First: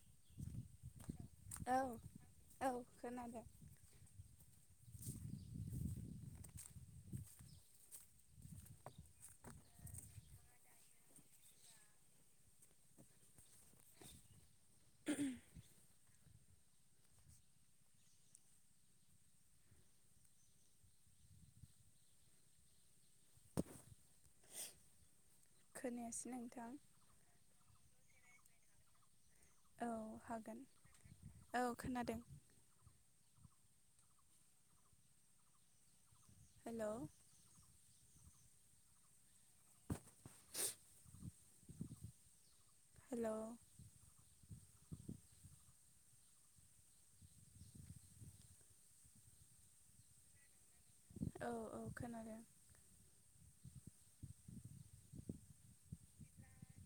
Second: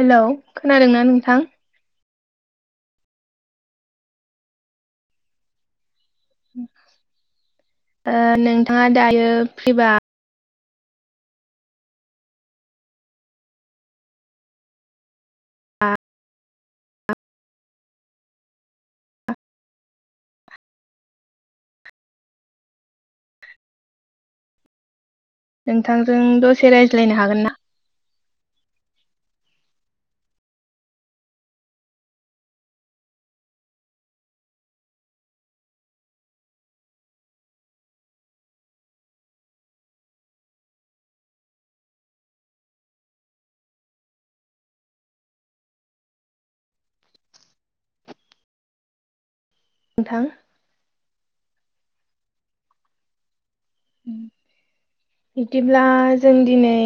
Hello खोनादोंना नोंथां औ औ खोनादों नोंथांङा दायो फ्रिबा आ [unintelligible] नोंथांजों खोनायासै नोंथां दसे रायज्लायनो हागोन ना औ हागोन औ खोनादों हेलौ हेलौ नोंथां औ औ खोनादों बिदिब्ला जों दिनै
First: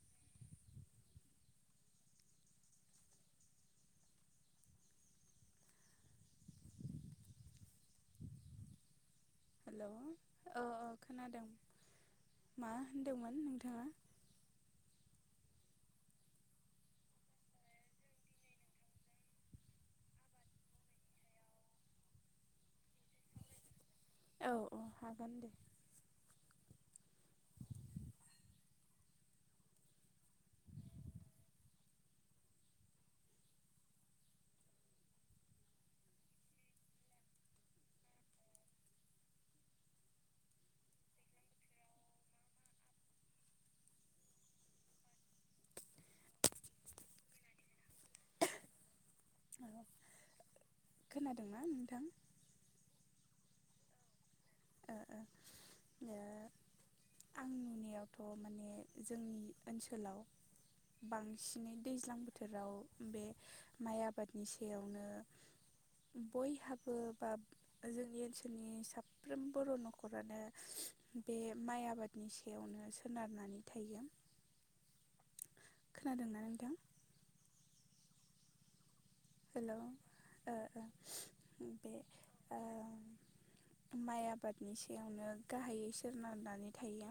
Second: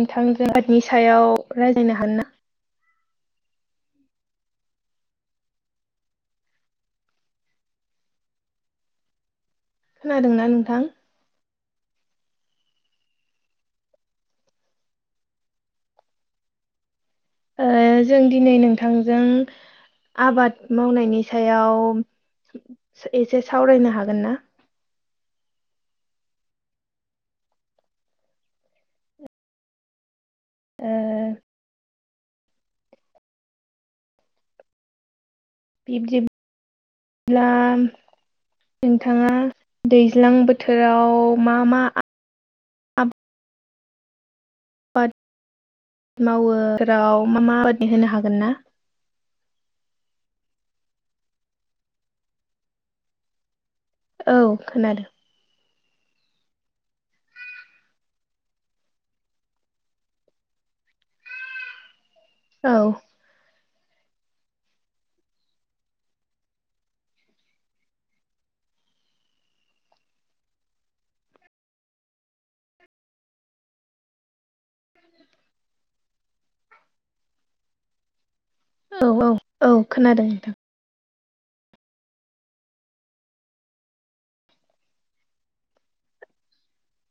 नोंथांजों आबादनि सायाव रायज्लायनो हागोन ना? हेलौ खोनादोंना औ नोंथां? अ खोनादों मा होनदोंमोन नोंथांङा ओ जों दिनै नोंथांजों आबाद मावनायनि सायाव एसे सावरायनो हागोन नामा? औ औ हागोन दे ओ बिबदि ब्ला नोंथांङा दैज्लां बोथोराव मा मा बाद मावो फोराव मा मा [unintelligible] होनो हागोन ना औ खोनादोंना नोंथां औ ओ खोनादों ओ ओ आं नुनायावथ' माने जोंनि ओनसोलाव बांसिनै दैज्लां औ बोथोराव बे माइ आबादनि सायावनो बयहाबो बा जोंनि ओनसोलनि साब साफ्रोम बर' न'खरानो बे माइ आबादनि सायावनो सोनारनानै थायो। खोनादोंनानै नोंथां औ औ औ हेलौ खोनादों नोंथां ओ ओ बे ओ माइ आबादनि सायावनो गाहायै सनारनानै थायो।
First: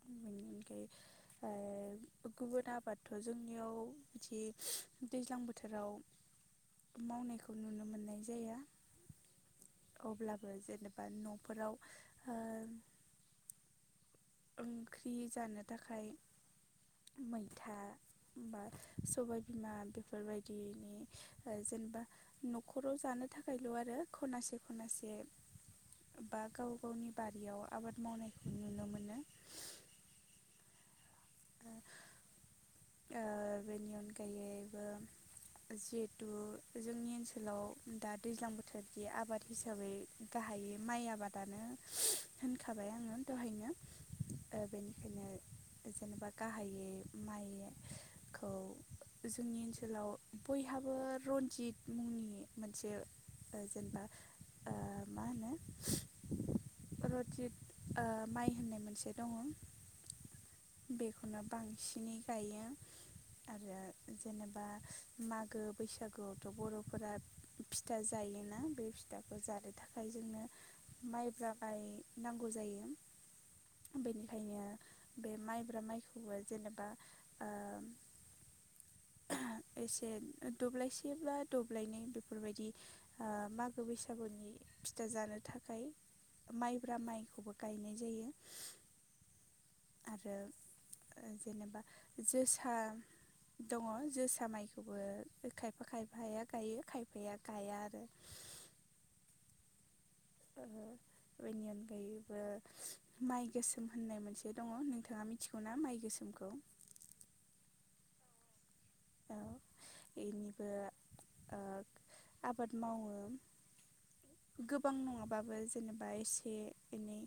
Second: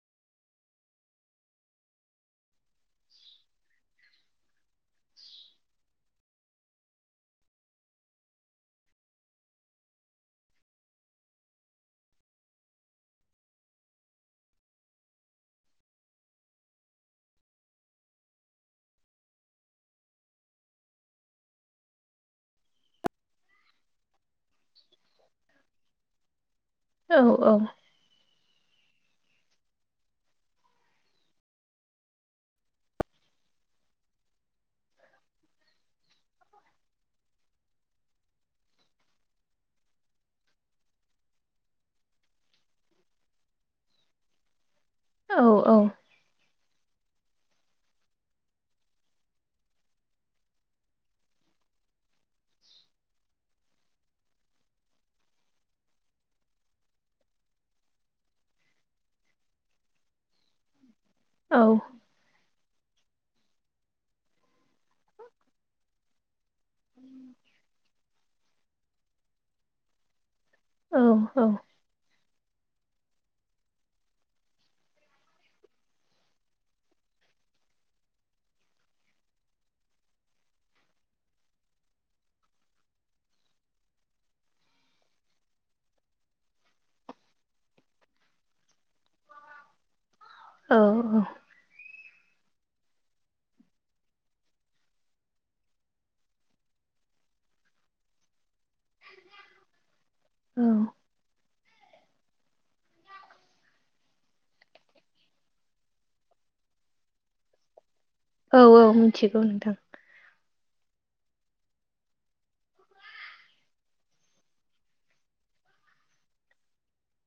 [unintelligible] ओ गुबुन आबादथ' जोंनियाव बिदि दैज्लां बोथोराव मावनायखौ नुनो मोननाय जाया। अब्लाबो जेनेबा न'फोराव ओंख्रि जानो थाखाय मैथा होनबा सबाय बिमा बेफोरबायदिनि जेनेबा न'खराव जानो थाखायल' आरो खनासे खनासे बा गाव गावनि औ औ बारियाव आबाद मावनायखौ नुनो मोनो। ओ बेनि अनगायैबो जिहेथु जोंनि ओनसोलाव दा दैज्लां बोथोरनि आबाद हिसाबै गाहायै माइ आबादानो होनखाबाय आंङो दहायनो ओ बेनिखायनो औ औ जेनेबा गाहायै माइ खौ जोंनि ओनसोलाव बयहाबो रन्जित मुंनि मोनसे ओ जेनबा ओ मा होनो रनजित ओ माइ होननाय मोनसे दङ बेखौनो औ बांसिनै गायो आरो जेनेबा मागो बैसागोआवथ' बर'फोरा फिथा जायोना बे फिथाखौ जानो थाखाय जोंनो औ माइब्रा बाय नांगौ जायो बेनिखायनो बे माइब्रा माइखौबो जेनेबा ओ एसे दब्लायसे बा दब्लायनै बेफोरबायदि ओ मागो बैसागुनि फिथा जानो थाखाय माइब्रा माइखौबो गायनाय जायो आरो औ जेनेबा जोसा दङ जोसा माइखौबो खायफा खायफाया गायो खायफाया गाया आरो ओ औ बेनि अनगायैबो माइ गोसोम होननाय मोनसे दङ नोंथाङा मिथिगौना माइ गोसोमखौ औ औ औ मिथिगौ नोंथां एनिबो ओ आबाद मावो गोबां नङाबाबो जेनेबा एसे एनै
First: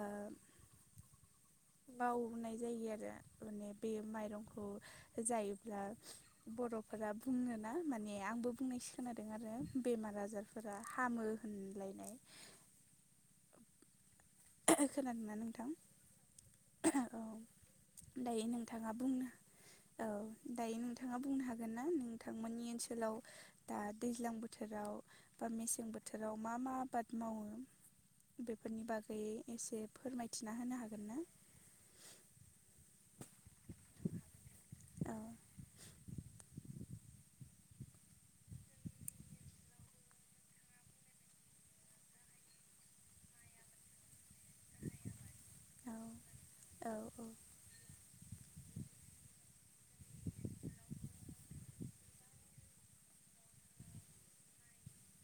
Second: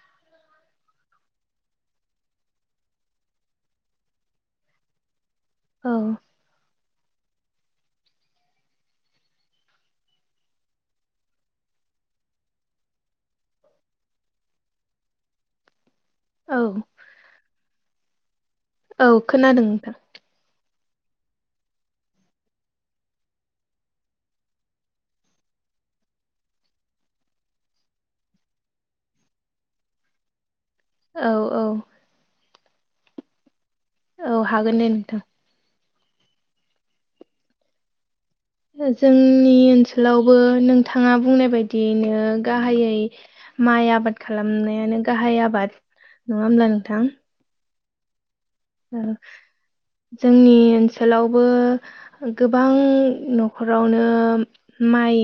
ओ मावनाय जायो आरो माने बे माइरंखौ जायोब्ला औ बर'फोरा बुङोना माने आंबो बुंनायसो खोनादों आरो बेमार आजार फोरा हामो होनलायनाय खोनादोंना नोंथां औ। दायो नोंथाङा औ बुंनो खोनादों नोंथां औ दायो नोंथाङा बुंनो हागोन ना नोंथांमोननि ओनसोलाव दा दैज्लां बोथोराव बा मेसें बोथोराव मा मा आबाद मावो? बेफोरनि बागै एसे फोरमायथिना होनो हागोन ना। औ औ औ हागोन दे औ नोंथां। जोंनि ओनसोलावबो नोंथाङा बुंनाय बायदियैनो गाहायै माइ आबाद खालामनायानो गाहाय आबाद औ नङा होमब्ला औ नोंथां। जोंनि ओनसोलावबो गोबां न'खरावनो माइ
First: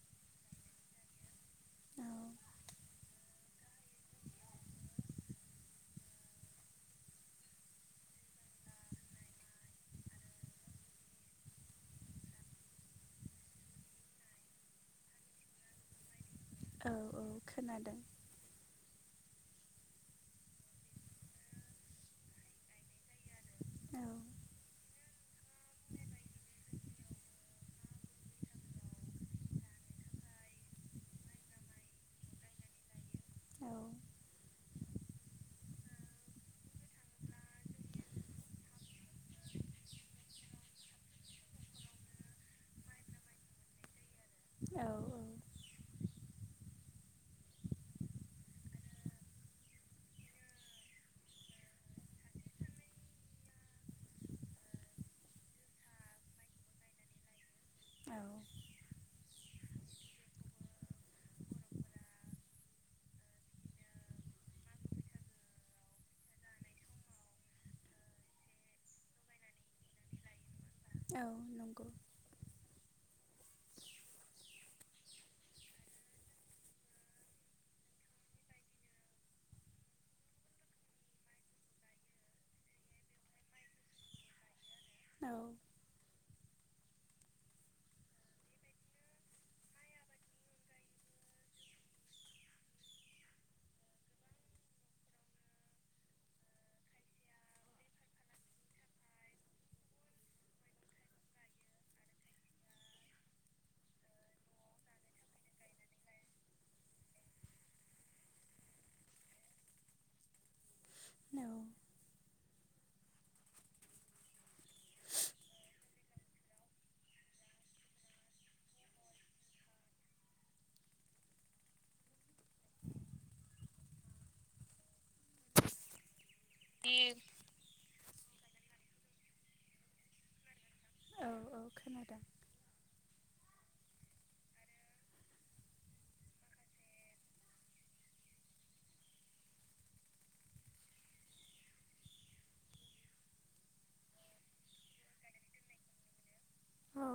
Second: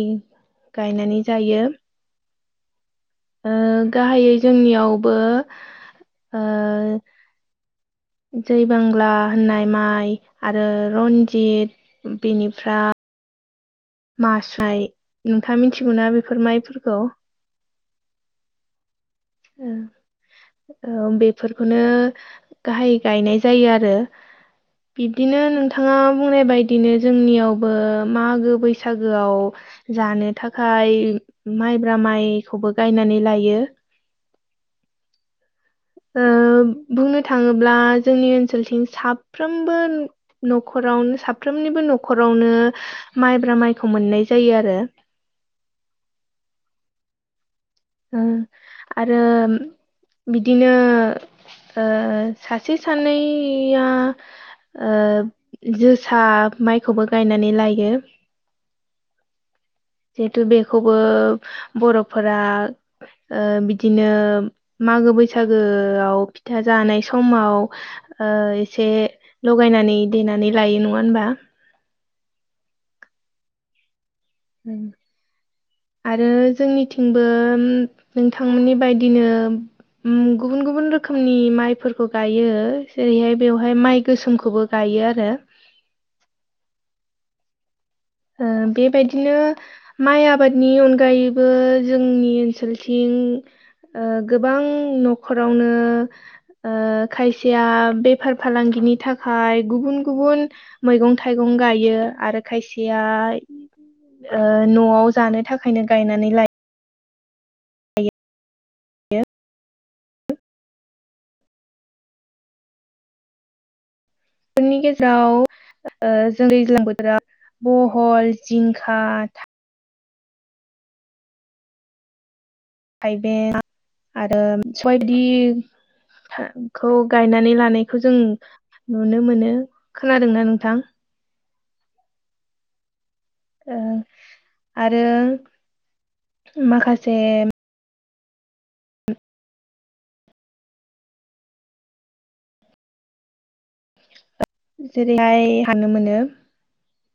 गायनानै जायो। औ ओ गाहायै जोंनियावबो ओ जै बांला होननाय माइ आरो रन्जित बेनिफ्राय मास्राय नोंथाङा मिथिगौना बेफोर औ माइफोरखौ औ खोनादों। औ बेफोरखौनो गाहायै गायनाय जायो आरो। औ बिब्दिनो नोंथाङा बुंनाय बदिनो जोंनियावबो मागो बैसागोआव जानो थाखाय माइब्रा माइखौबो गायनानै लायो। औ ओ बुंनो थाङोब्ला जोंनि ओनसोलथिं साफ्रोमबो न'खरावनो साफ्रोमनिबो न'खरावनो माइब्रा माइखौ मोननाय जायो आरो। औ ओ आरो बिदिनो ओ सासे सानैया ओ जोसा माइखौबो गायनानै लायो। औ जिहेथु बेखौबो बर'फोरा ओ बिदिनो मागो बैसागोआव फिथा जानाय समाव ओ एसे लगायनानै देनानै लायो नङा होनबा? औ नंगौ उम आरो जोंनिथिंबो नोंथांमोननि बायदिनो गुबुन गुबुन रोखोमनि माइफोरखौ गायो जेरैहाय बेवहाय माइ गोसोमखौबो गायो औ आरो। ओ बेबायदिनो माइ आबादनि अनगायैबो जोंनि ओनसोलथिं ओ गोबां न'खरावनो खायसेया बेफार फालांगिनि थाखाय गुबुन गुबुन मैगं थाइगं गायो आरो खायसे न'आव जानो थाखायनो गायनानै लायो। औ नि गेजेराव ओ जों दैज्लां बोथोराव बहल जिंखा थाइबें आरो सबाय बिदिखौ गायनानै लानाय बेखौ जों नुनो मोनो। खोनादोंना नोंथां? औ औ खोनादों। आरो माखासे जेरैहाय हानो मोनो। औ ओ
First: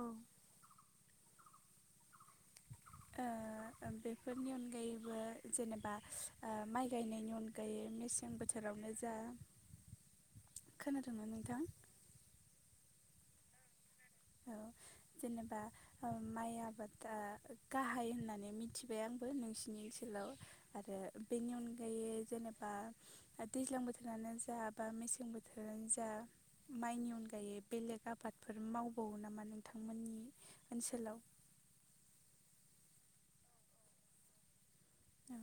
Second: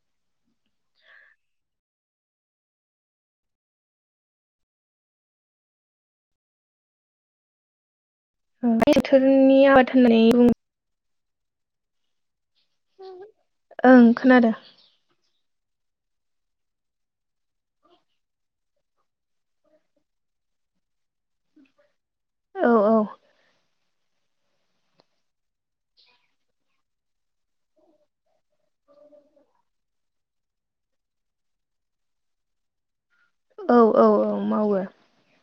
बेफोरनि अनगायैबो जेनेबा ओ माइ गायनायनि अनगायै म बोथोरनि आबाद होननानै बुंङो। खोनादों ना नोंथां? [inaudible] ओं खोनादों। औ जेनेबा माइ आबादा गाहाय होननानै मिथिबाय आंबो नोंसिनि ओनसोलाव। आरो बेनि अनगायै औ जेनेबा औ दैज्लां बोथोराव बोथोरानो जा बा मेसें बोथोरानो जा माइनि अनगायै बेलेग आबादफोर मावबावो नामा नोंथांमोननि ओनसोलाव औ औ औ मावो। औ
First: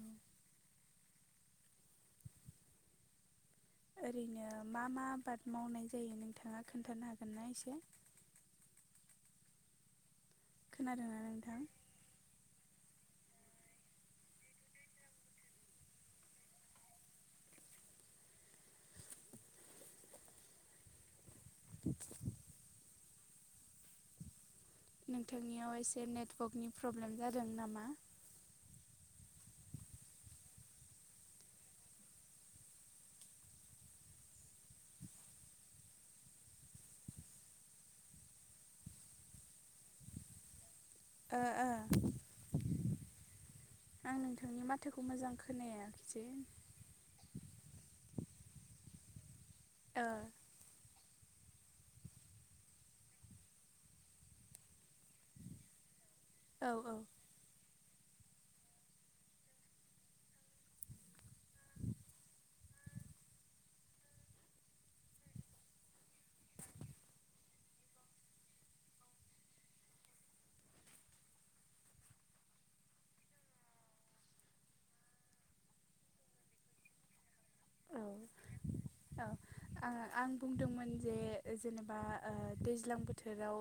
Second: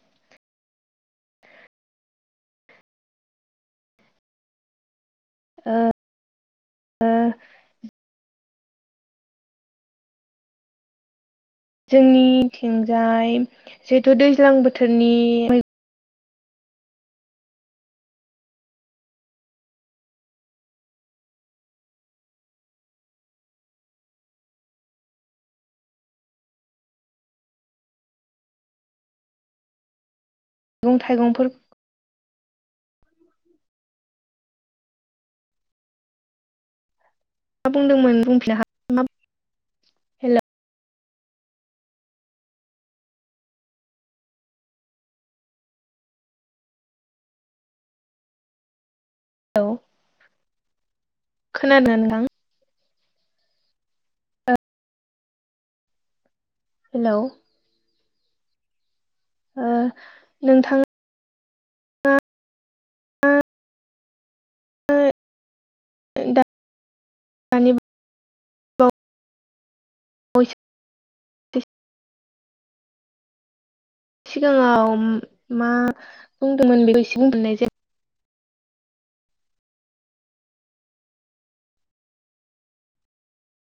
ओरैनो मा मा आबाद मावनाय जायो नोंथाङा खोन्थानो हागोन ना एसे? खोनादोंना नोंथां? जोंनि थिंजाय जिहेथु दैज्लां बोथोरनि [inaudible] [inaudible] नोंथांनियाव एसे नेटवर्कनि प्रब्लेम जादों नामा? मैगं थाइगंफोर मा बुंदोंमोन बुंफिननो हागोन। हेलौ ओ ओ आं नोंथांनि माथोखौ मोजां खोनायाखिसै। हेल' ओ खोनादों नोंथां। औ औ हेलौ ओ नोंथां दानि बावैसो सिगाङाव मा बुंदोंमोन बेखौ एसे बुंफिनाय जायो। औ औ आ आं बुंदोंमोन जे जेनेबा दैज्लां बोथोराव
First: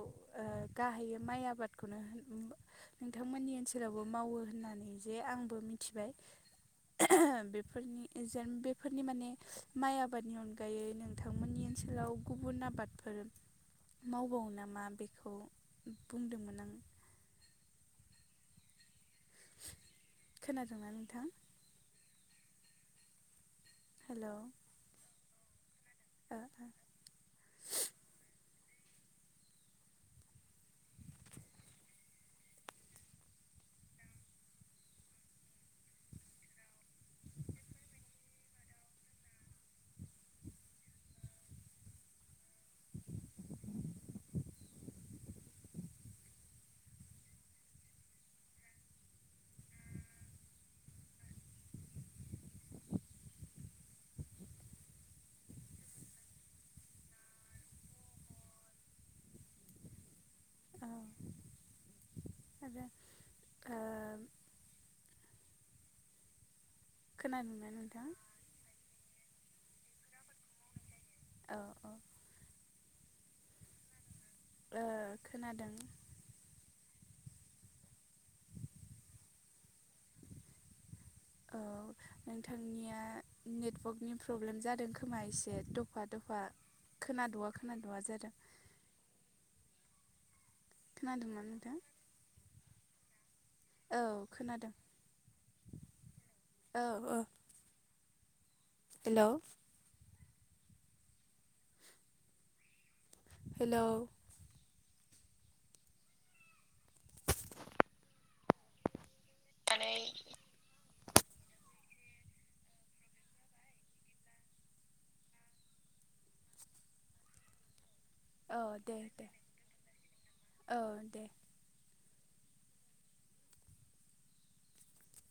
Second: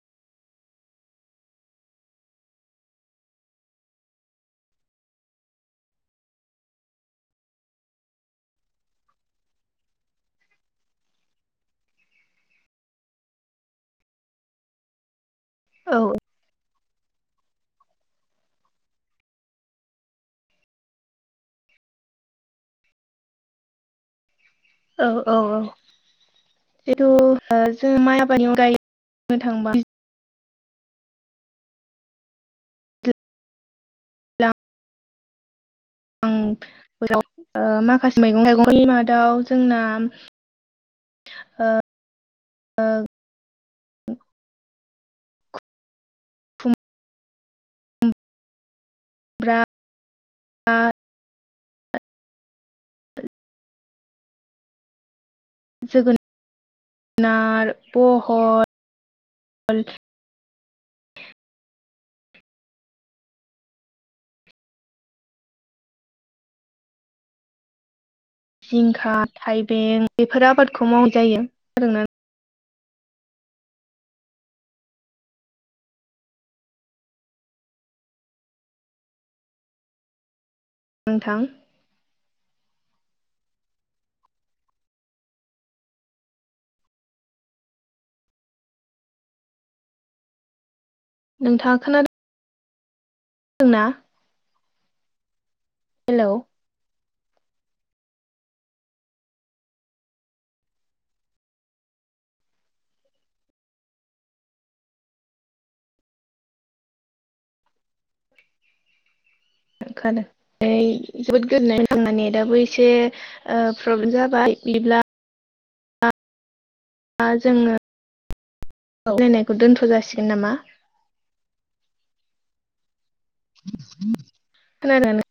गाहायै माइ आबादखौनो होन नोंथांमोननि ओनसोलावबो मावो होननानै जे आंबो मिथिबाय बेफोरनि जेन बे फोरनि माने माइ आबादनि अनगायै नोंथांमोननि ओनसोलाव गुबुन आबादफोर मावबावो नामा बेखौ औ बुंदोंमोन आं खोनादोंना नोंथां हेल' औ-औ-औ हो ओ बेथ जों माइ आबादनि अनगायै बुंनो थांबा [unintelligible] फोराव माखासे मैगं थाइगं फोरनि मादाव जोंना ओ [inaudible] ब्रा आ [unintelligible] जोगोनार बहल औ आरो ओ खोनादोंना नोंथां जिंखा थाइबें बेफोर आबादखौ मावनाय औ औ जायो [unintelligible] ओ खोनादों नोंथां औ नोंथांनिया नेटवर्कनि प्रब्लेम जादों खोमा एसे दफा दफा खोनादवा खोनादवा जादों खोनादोंना नोंथां नोंथाङा खोनादों ना औ खोनादों हेलौ औ ओ हेलौ हेलौ खोनादो जोबोद गोदोननाय आंना नेटाबबो एसे प्रब्लेम जाबाय बिदिब्ला [unintelligible] दा जोङो औ दे दे सावरायनायखौ दोन्थ' जासिगोन नामा औ दे खोनादोंना नों